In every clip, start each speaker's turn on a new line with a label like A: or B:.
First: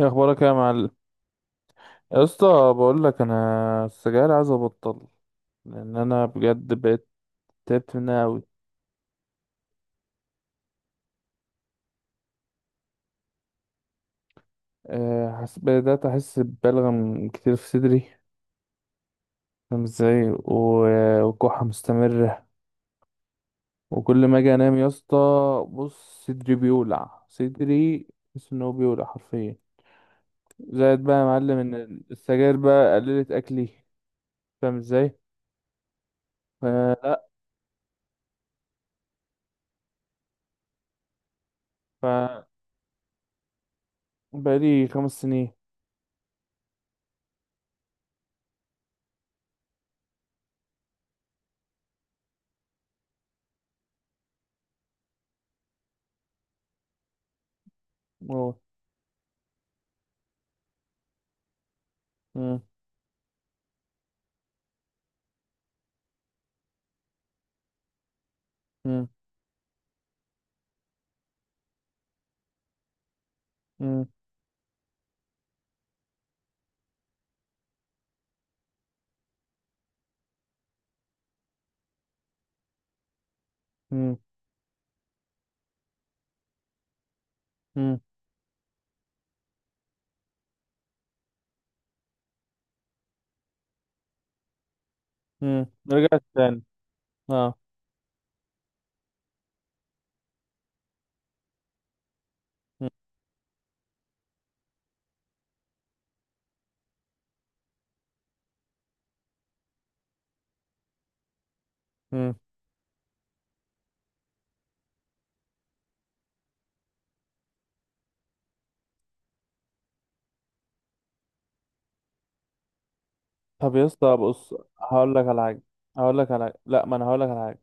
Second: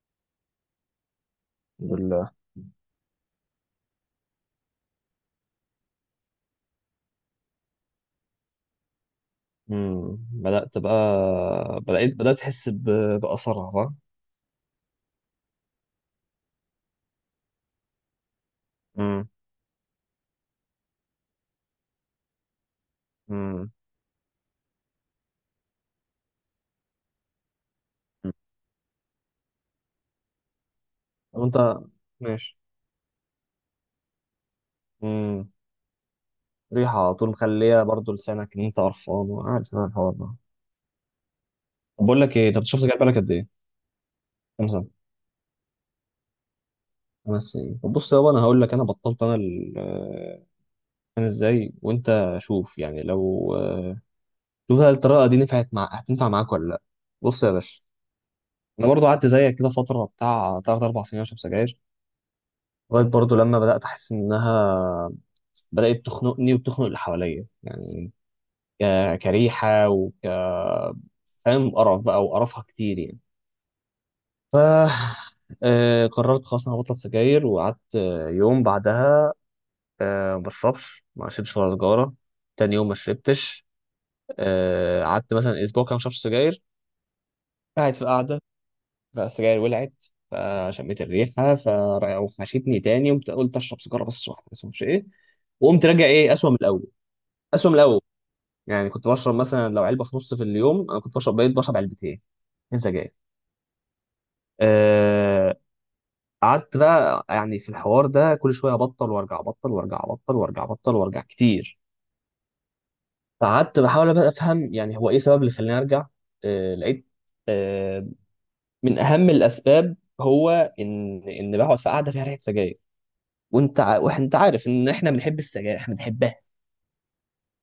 A: ايه اخبارك يا معلم،
B: الحمد
A: يا
B: لله.
A: اسطى؟ بقول لك انا السجاير عايز ابطل، لان انا بجد بقيت تعبت منها قوي.
B: بدأت بقى. بدأت أحس بأثرها، صح؟
A: بدات احس ببلغم كتير في صدري،
B: امم.
A: فاهم ازاي؟ وكحه مستمره،
B: امم.
A: وكل ما اجي انام يا اسطى بص صدري بيولع، صدري بحس ان هو بيولع حرفيا. زائد بقى يا معلم
B: وأنت.
A: ان السجاير
B: ماشي.
A: بقى قللت اكلي، فاهم ازاي؟
B: امم. ريحة على
A: فلا،
B: طول مخلية برضو لسانك إن أنت قرفان، وعارف أنا الحوار ده.
A: ف
B: طب بقول لك إيه، أنت شفت جاي بالك قد إيه؟ كام سنة؟
A: بقالي 5 سنين.
B: خمس سنين؟ طب بص يابا، أنا هقول لك أنا بطلت. أنا أنا إزاي، وأنت شوف يعني لو شوف، هل الطريقة دي نفعت مع هتنفع معاك ولا لأ؟ بص يا باشا،
A: أوه.
B: أنا برضو قعدت زيك كده فترة بتاع تلات أربع سنين أشرب سجاير،
A: مم.
B: لغايه برضه لما بدات احس انها بدات تخنقني وتخنق اللي حواليا، يعني
A: مم.
B: كريحه فاهم، قرف بقى وقرفها كتير يعني.
A: مم.
B: ف قررت خلاص انا هبطل سجاير، وقعدت يوم بعدها ما شربتش ولا سجاره، تاني يوم ما شربتش.
A: مم.
B: قعدت مثلا اسبوع كده ما شربتش سجاير، قاعد
A: مم.
B: في قعده، فالسجاير ولعت، فشميت الريحه فوحشتني تاني، قمت قلت اشرب سيجاره بس، واحده بس مش ايه،
A: مم.
B: وقمت راجع
A: رجعت
B: ايه، اسوأ من
A: تاني.
B: الاول.
A: اه.
B: اسوأ من الاول، يعني كنت بشرب مثلا لو علبه في نص في اليوم، انا كنت بشرب بقيت بشرب علبتين، اتنين
A: مم.
B: سجاير. آه، قعدت بقى يعني في الحوار ده كل شويه ابطل وارجع، ابطل وارجع، ابطل وارجع، ابطل وارجع كتير،
A: مم.
B: فقعدت بحاول بقى افهم يعني هو ايه السبب اللي خلاني ارجع. لقيت آه، من اهم الاسباب هو ان بقعد في قعده فيها ريحه سجاير،
A: طب يا اسطى
B: وانت
A: بص،
B: عارف ان احنا
A: هقول لك
B: بنحب
A: على حاجه،
B: السجاير، احنا
A: هقول لك
B: بنحبها.
A: على حاجه لا ما انا هقول لك على حاجه.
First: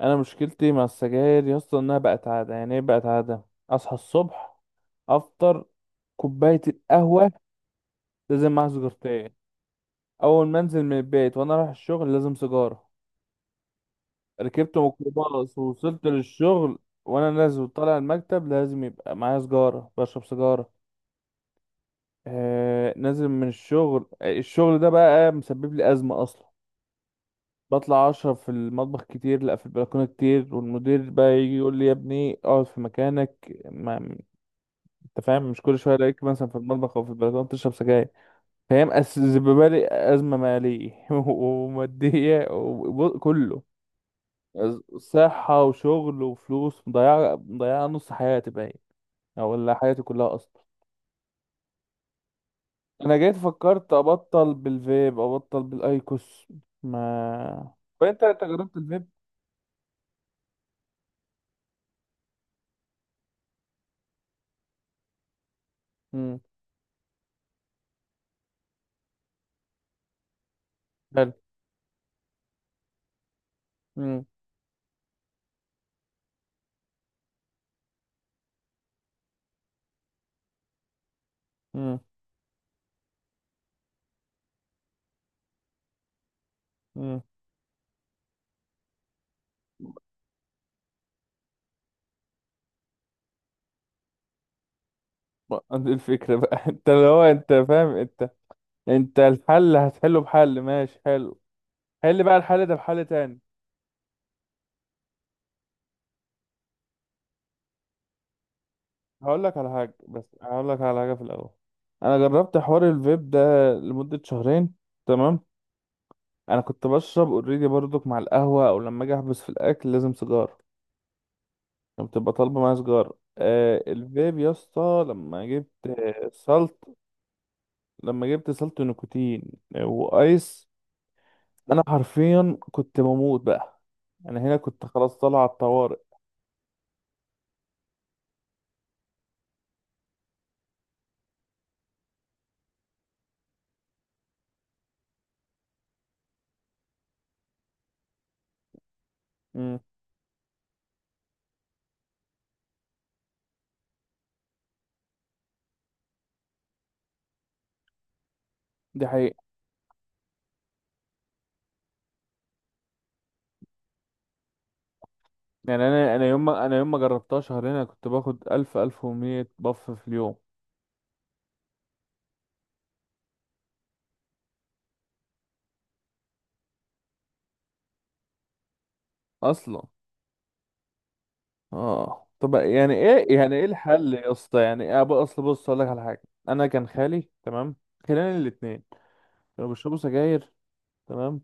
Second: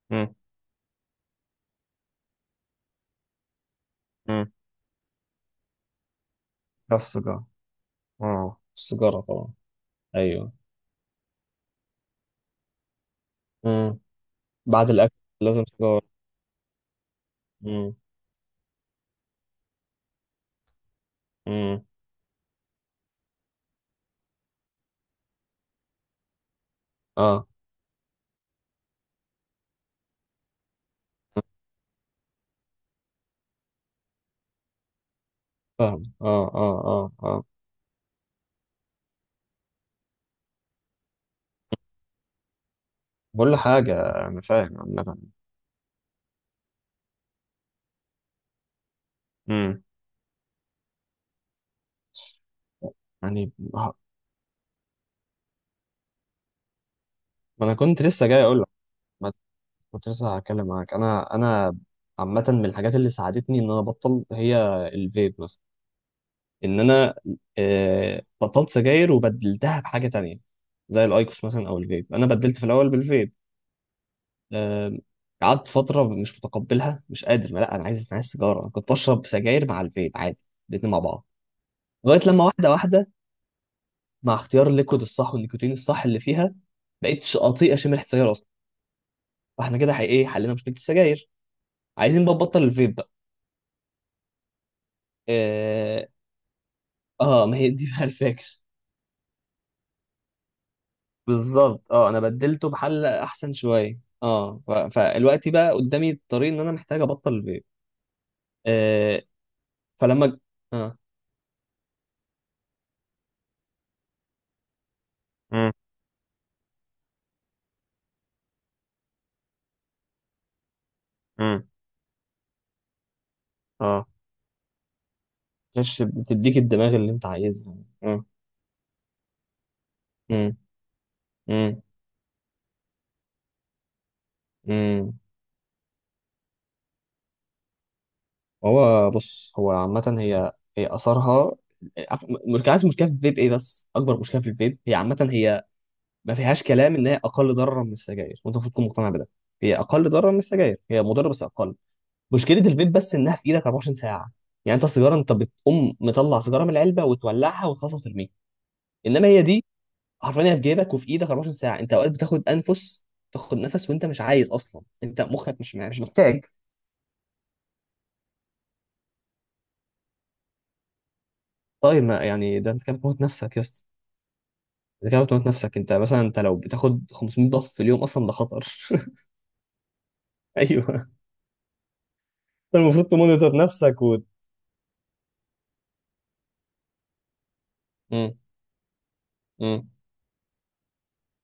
A: انا
B: مم.
A: مشكلتي مع السجاير يا اسطى انها بقت عاده، يعني ايه بقت عاده؟ اصحى
B: مم.
A: الصبح، افطر، كوبايه
B: بس
A: القهوه
B: السجارة،
A: لازم
B: اه
A: معاها
B: السيجاره
A: سجارتين،
B: طبعا.
A: اول
B: ايوه.
A: ما انزل من البيت وانا رايح الشغل لازم سيجاره،
B: مم.
A: ركبت
B: بعد الاكل
A: ميكروباص
B: لازم سيجاره.
A: ووصلت للشغل، وانا نازل
B: مم.
A: وطالع المكتب لازم يبقى معايا سجاره بشرب سجاره.
B: مم.
A: نازل من الشغل، الشغل ده بقى مسبب لي ازمه اصلا.
B: اه،
A: بطلع اشرب في المطبخ كتير، لا في البلكونه كتير، والمدير بقى يجي يقول لي يا ابني اقعد في مكانك، ما انت فاهم، مش كل شويه
B: فاهم،
A: الاقيك
B: اه،
A: مثلا في
B: اه،
A: المطبخ او في
B: اه،
A: البلكونه
B: اه.
A: بتشرب سجاير. فهي مسببه لي ازمه ماليه وماديه
B: بقول له
A: وكله،
B: حاجه، انا فاهم عامه.
A: صحه وشغل وفلوس مضيعه، مضيعه نص حياتي باين، او ولا
B: مم.
A: حياتي كلها اصلا. انا جيت
B: يعني
A: فكرت ابطل بالفيب، ابطل بالايكوس.
B: ما
A: ما
B: انا كنت
A: فانت
B: لسه جاي
A: انت
B: اقول لك،
A: جربت الفيب؟
B: ما كنت لسه هتكلم معاك. انا عامه من الحاجات اللي ساعدتني ان انا ابطل هي الفيب مثلا،
A: امم.
B: ان انا بطلت سجاير وبدلتها بحاجه تانية زي
A: حلو.
B: الايكوس مثلا او الفيب، انا بدلت في الاول بالفيب.
A: امم.
B: آم، قعدت فتره مش متقبلها، مش قادر، ما لا انا عايز سيجاره. أنا كنت بشرب سجاير مع الفيب عادي، الاتنين مع بعض،
A: امم.
B: لغايه لما واحده واحده، مع اختيار الليكود الصح والنيكوتين الصح اللي فيها، بقيت اطيق اشم ريحه السجاير اصلا. فاحنا كده حي- ايه حلينا مشكله السجاير، عايزين بقى نبطل الفيب بقى.
A: دي
B: اه.
A: الفكرة بقى انت اللي هو انت
B: ما هي دي
A: فاهم
B: بقى
A: انت،
B: الفكره.
A: انت الحل هتحله بحل ماشي حلو.
B: بالظبط، اه انا
A: حل بقى الحل
B: بدلته
A: ده بحل
B: بحل
A: تاني.
B: احسن شويه، اه فالوقت بقى قدامي الطريق ان انا محتاج ابطل الفيب. آه.
A: هقول لك على حاجة،
B: فلما
A: بس
B: ج-
A: هقول لك
B: اه.
A: على حاجة في الأول. أنا جربت حوار الفيب ده لمدة شهرين، تمام.
B: امم.
A: أنا كنت بشرب اوريدي برضك مع القهوة أو لما أجي أحبس في الأكل لازم سيجارة،
B: امم.
A: كانت بتبقى طالبة معايا سيجارة.
B: اه،
A: الفيب يا اسطى،
B: مش بتديك الدماغ اللي انت عايزها. مم.
A: لما جبت سلط نيكوتين
B: مم.
A: وآيس، انا
B: مم.
A: حرفيا كنت بموت بقى، انا هنا كنت خلاص
B: مم.
A: طالع على الطوارئ.
B: هو بص، هو عامة، هي اثرها، عارف- مش عارف المشكله في الفيب ايه، بس اكبر مشكله في الفيب هي عامة ما فيهاش كلام ان هي اقل ضررا من السجاير، وانت المفروض تكون مقتنع بده. هي
A: امم.
B: اقل ضررا من السجاير، هي مضره بس اقل. مشكله الفيب بس انها في ايدك 24 ساعه، يعني انت السيجاره، انت بتقوم مطلع سيجاره من العلبه وتولعها وتخلصها وترميها،
A: دي
B: انما هي
A: حقيقة.
B: دي حرفيا هي في جيبك وفي ايدك 24 ساعه، انت اوقات بتاخد انفس، تاخد نفس وانت مش عايز اصلا، انت مخك مش
A: يعني
B: مش
A: انا
B: محتاج.
A: يوم ما جربتها شهرين انا كنت باخد 1000 1100 بف في اليوم
B: طيب ما يعني ده انت كده بتموت نفسك يا اسطى، انت كده بتموت نفسك، انت مثلا انت لو بتاخد 500 ضغط في اليوم اصلا ده خطر.
A: اصلا.
B: ايوه.
A: اه طب
B: انت
A: يعني
B: المفروض
A: ايه،
B: تمونيتور نفسك
A: الحل
B: و...
A: يا اسطى، يعني ايه بقى؟ اصل بص اقول لك على حاجه، انا كان خالي تمام خلاني
B: امم.
A: الاثنين كانوا
B: امم.
A: بيشربوا سجاير، تمام.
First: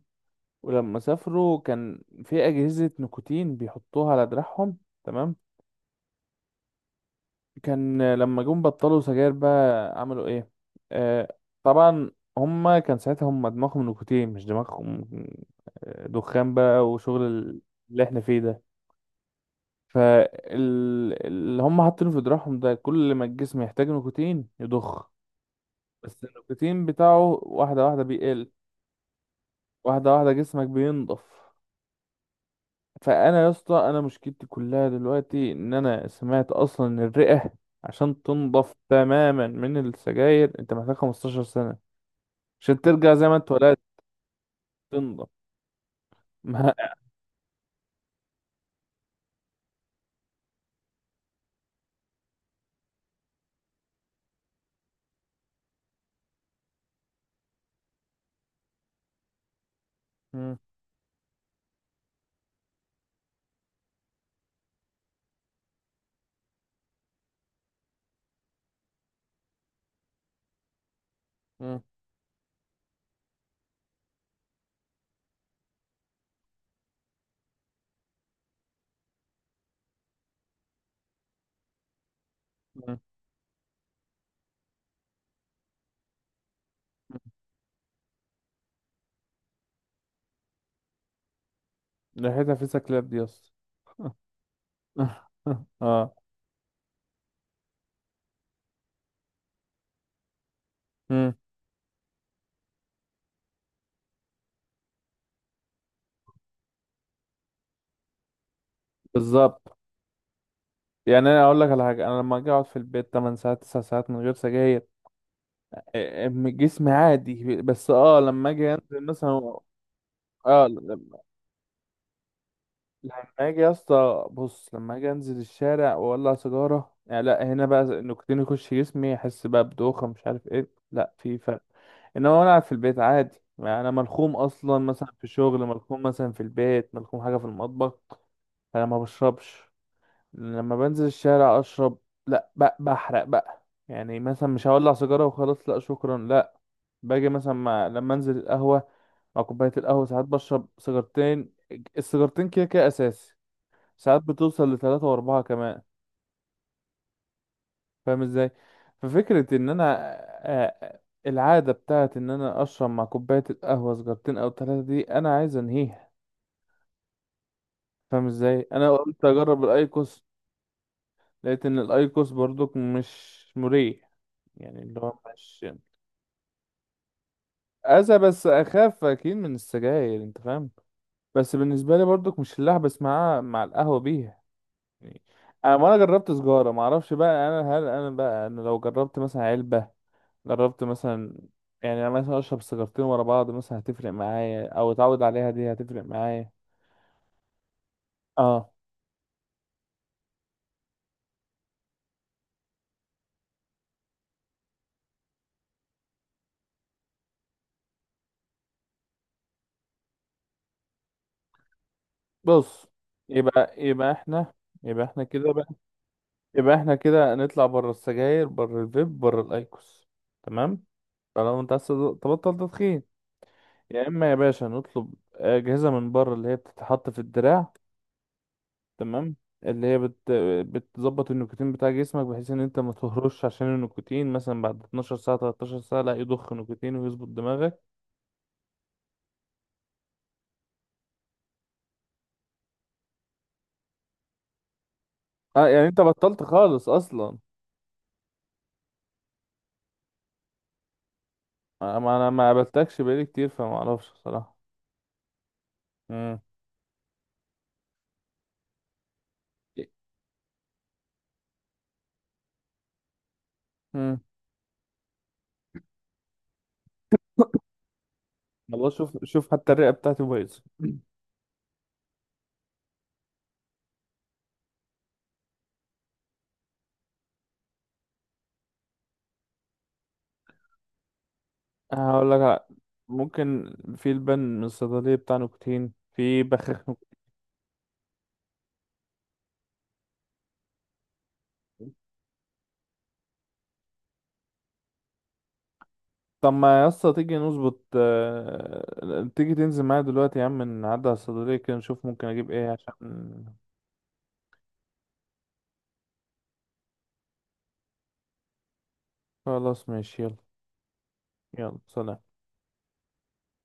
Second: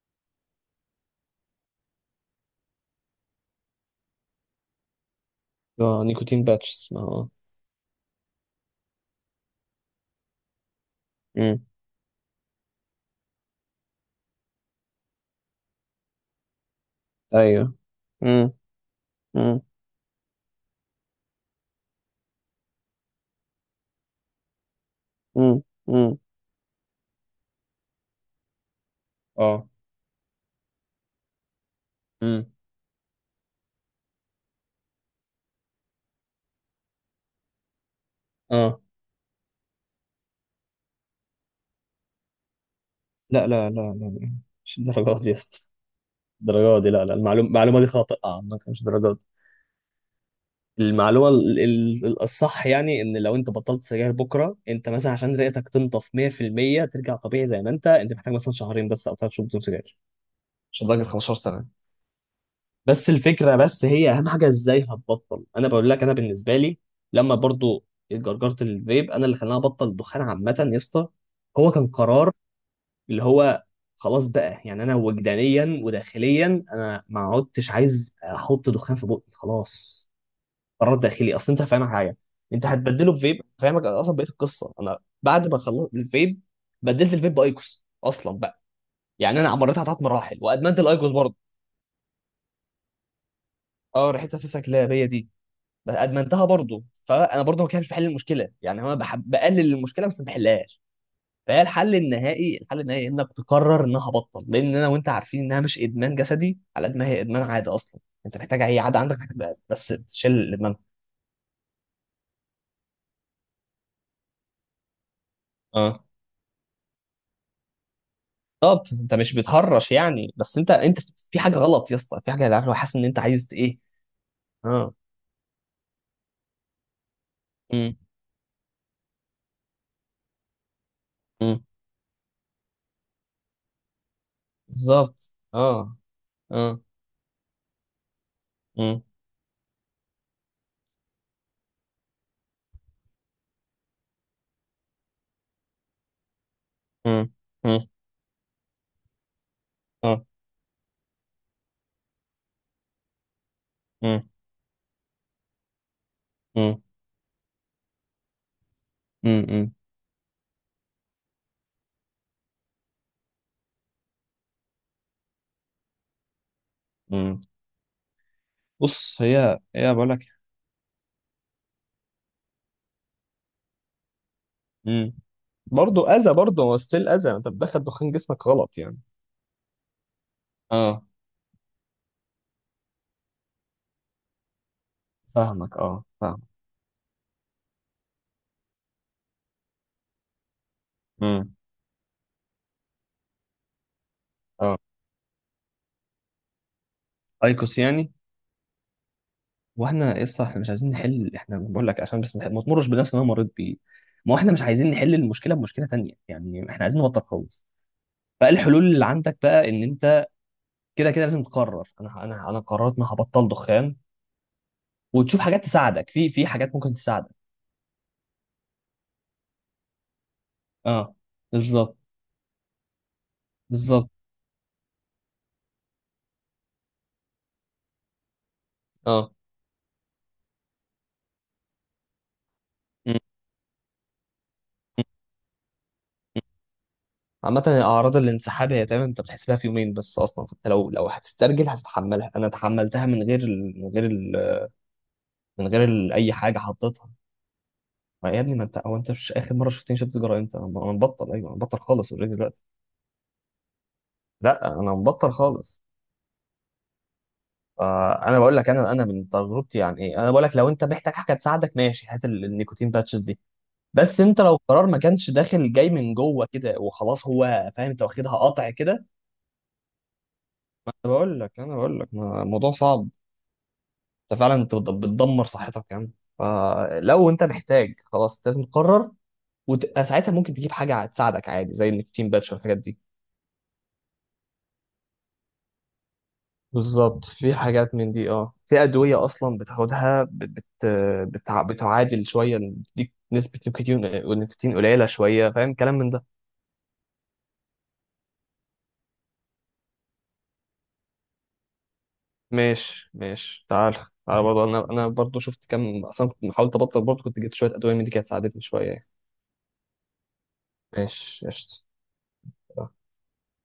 A: ولما سافروا كان في اجهزه نيكوتين بيحطوها على دراعهم، تمام.
B: اه، نيكوتين باتش اسمها، اه.
A: كان لما جم بطلوا سجاير بقى عملوا ايه؟ آه،
B: امم.
A: طبعا. هما كان ساعتها هما دماغهم نيكوتين مش دماغهم، دخان بقى، وشغل
B: ايوه.
A: اللي احنا فيه
B: امم.
A: ده.
B: امم.
A: فاللي هم حاطينه في دراعهم ده كل ما الجسم يحتاج نيكوتين يضخ،
B: امم. امم.
A: بس النيكوتين بتاعه واحدة واحدة بيقل،
B: اه.
A: واحدة واحدة جسمك بينضف.
B: امم.
A: فانا يا اسطى انا مشكلتي كلها دلوقتي ان انا سمعت اصلا ان الرئه عشان تنضف
B: اه.
A: تماما من السجاير انت محتاج 15 سنه عشان ترجع زي ما
B: لا،
A: انت
B: لا،
A: ولقيت
B: لا، لا، مش الدرجات
A: تنضف
B: دي يا اسطى،
A: ما.
B: الدرجات دي، لا لا، المعلومه دي خاطئه عنك، مش الدرجات دي. المعلومه الصح يعني ان لو انت بطلت سجاير بكره، انت مثلا عشان رئتك تنضف 100% ترجع طبيعي زي ما انت، محتاج مثلا شهرين بس او ثلاث شهور بدون سجاير،
A: مم.
B: مش لدرجه 15 سنه. بس الفكره، بس هي اهم حاجه ازاي هتبطل، انا بقول لك انا بالنسبه لي، لما برضو جرجرت الفيب انا اللي خلاني ابطل الدخان عامه يا اسطى، هو
A: مم.
B: كان قرار، اللي هو خلاص بقى يعني انا وجدانيا وداخليا انا ما عدتش عايز احط دخان في بقي خلاص، قرار داخلي. اصل انت فاهمك حاجه، انت
A: مم.
B: هتبدله بفيب، فاهمك؟ أنا اصلا بقيت القصه، انا بعد ما خلصت الفيب بدلت
A: مم.
B: الفيب بايكوس اصلا بقى، يعني انا عمرتها ثلاث مراحل وادمنت الايكوس برضه.
A: ريحتها في سكلاب دي يا اسطى
B: اه، ريحتها فسك، لا هي دي. بس
A: اه.
B: ادمنتها برضه، فانا برضه ما كانش بحل المشكله، يعني انا بحب بقلل المشكله بس ما بحلهاش.
A: مم.
B: فهي الحل النهائي، الحل النهائي انك تقرر انها بطل، لان انا وانت عارفين انها مش ادمان جسدي على قد ما هي ادمان عاده اصلا، انت محتاج اي عاده عندك محتاج
A: بالظبط.
B: بس تشيل الادمان.
A: يعني انا اقول لك على حاجه، انا لما اجي اقعد في البيت 8 ساعات 9 ساعات من غير سجاير،
B: اه.
A: جسمي عادي، بس اه لما اجي
B: طب
A: انزل
B: انت مش
A: مثلا،
B: بتهرش يعني، بس
A: اه
B: انت في حاجه غلط يا اسطى، في حاجه، عارف، لو حاسس ان انت
A: لما
B: عايز
A: اجي يا
B: ايه.
A: اسطى بص،
B: اه.
A: لما اجي انزل الشارع واولع سيجاره، يعني لا هنا بقى
B: امم.
A: النيكوتين يخش جسمي، احس بقى بدوخه، مش عارف ايه، لا في فرق.
B: امم.
A: انما وانا قاعد في البيت عادي يعني انا ملخوم اصلا، مثلا
B: بالظبط،
A: في شغل
B: اه.
A: ملخوم، مثلا في
B: اه.
A: البيت ملخوم حاجه في المطبخ، فانا ما
B: امم.
A: بشربش. لما بنزل الشارع اشرب، لا بقى بحرق بقى، يعني مثلا مش هولع سيجاره وخلاص، لا شكرا لا. باجي
B: امم.
A: مثلا
B: امم.
A: مع، لما انزل القهوه مع كوبايه القهوه
B: اه.
A: ساعات بشرب سيجارتين، السيجارتين كده كده اساسي، ساعات
B: امم.
A: بتوصل لثلاثة وأربعة كمان،
B: امم.
A: فاهم ازاي؟ ففكرة ان
B: امم.
A: انا، آه، العادة بتاعت ان انا اشرب مع كوباية القهوة سجارتين او ثلاثة دي، انا عايز انهيها،
B: امم.
A: فاهم ازاي؟ انا
B: بص
A: قلت
B: هي
A: اجرب
B: هي بقول
A: الايكوس،
B: لك.
A: لقيت ان الايكوس برضك مش مريح، يعني اللي
B: امم.
A: هو مش
B: برضه اذى، برضه هو ستيل اذى، انت بتدخل دخان
A: اذى، بس
B: جسمك غلط يعني.
A: اخاف اكيد من السجاير، انت فاهم.
B: اه،
A: بس بالنسبة لي برضك مش اللي احبس مع القهوة بيها، يعني انا
B: فاهمك،
A: ما انا
B: اه
A: جربت
B: فاهم.
A: سجارة، ما اعرفش بقى انا، هل انا بقى انا لو جربت مثلا علبة، جربت مثلا،
B: امم.
A: يعني انا مثلا اشرب سيجارتين ورا بعض مثلا هتفرق معايا،
B: اه،
A: او اتعود عليها دي هتفرق معايا.
B: ايكوس يعني.
A: اه
B: واحنا يسطا احنا مش عايزين نحل، احنا بقول لك عشان بس ما تمرش بنفس اللي انا مريت بيه، ما هو احنا مش عايزين نحل المشكله بمشكله تانية، يعني احنا عايزين نبطل خالص. فالحلول اللي عندك بقى ان انت كده كده لازم تقرر. انا
A: بص،
B: قررت ان أنا هبطل
A: يبقى
B: دخان،
A: يبقى احنا، يبقى احنا
B: وتشوف
A: كده
B: حاجات
A: بقى
B: تساعدك في حاجات
A: يبقى
B: ممكن
A: احنا
B: تساعدك.
A: كده نطلع بره السجاير، بره الفيب، بره الايكوس، تمام؟
B: اه.
A: طالما انت عايز
B: بالظبط.
A: تبطل تدخين، يا
B: بالظبط.
A: اما يا باشا نطلب اجهزه من بره اللي هي بتتحط في الدراع،
B: اه.
A: تمام، اللي هي بتظبط النيكوتين بتاع جسمك، بحيث ان انت ما
B: م-
A: تهرش عشان النيكوتين مثلا بعد
B: م-
A: 12 ساعه 13 ساعه لا
B: م.
A: يضخ نيكوتين ويظبط
B: عامة
A: دماغك.
B: أعراض الانسحاب هي تقريبا أنت بتحس بيها في يومين بس أصلا، فأنت لو هتسترجل هتتحملها، أنا تحملتها من غير ال... من غير
A: اه
B: من غير
A: يعني انت
B: ال- اي
A: بطلت
B: حاجه
A: خالص
B: حطيتها.
A: اصلا؟
B: ما يا ابني، ما انت، هو انت، مش اخر مره شفتني شربت سيجاره امتى؟ أنا مبطل، ايوه انا مبطل
A: انا
B: خالص اوريدي
A: ما
B: دلوقتي.
A: قابلتكش بقالي كتير فما اعرفش بصراحه.
B: لا، انا مبطل خالص.
A: امم.
B: فانا بقول لك، انا من تجربتي يعني ايه، انا بقول لك لو انت محتاج حاجه تساعدك ماشي، هات النيكوتين باتشز دي،
A: امم.
B: بس انت لو قرار ما كانش داخل جاي من جوه كده وخلاص، هو فاهم، انت واخدها قطع
A: والله
B: كده.
A: شوف شوف، حتى الرئه بتاعتي بايظه
B: انا بقول لك، الموضوع صعب، انت فعلا انت بتدمر صحتك يعني، فلو انت محتاج خلاص لازم تقرر، وساعتها ممكن تجيب حاجه تساعدك عادي زي النيكوتين
A: هقول لك
B: باتش
A: على-.
B: والحاجات دي.
A: ممكن في لبن من الصيدليه بتاع نيكوتين، في بخاخ نيكوتين.
B: بالظبط، في حاجات من دي، اه في ادويه اصلا بتاخدها بتعادل شويه، بتديك نسبه نيكوتين، نيكوتين قليله شويه، فاهم كلام من ده.
A: طب ما يا اسطى تيجي نظبط، آه، تيجي تنزل معايا دلوقتي يا عم، نعدي على الصيدليه كده نشوف ممكن اجيب ايه
B: ماشي،
A: عشان.
B: ماشي، تعال. تعال برضه، انا برضه شفت كام، اصلا كنت محاولت ابطل برضه، كنت جبت شويه ادويه من دي كانت ساعدتني شويه يعني.
A: خلاص ماشي يلا.
B: ماشي،
A: يلا
B: قشطه.
A: سلام.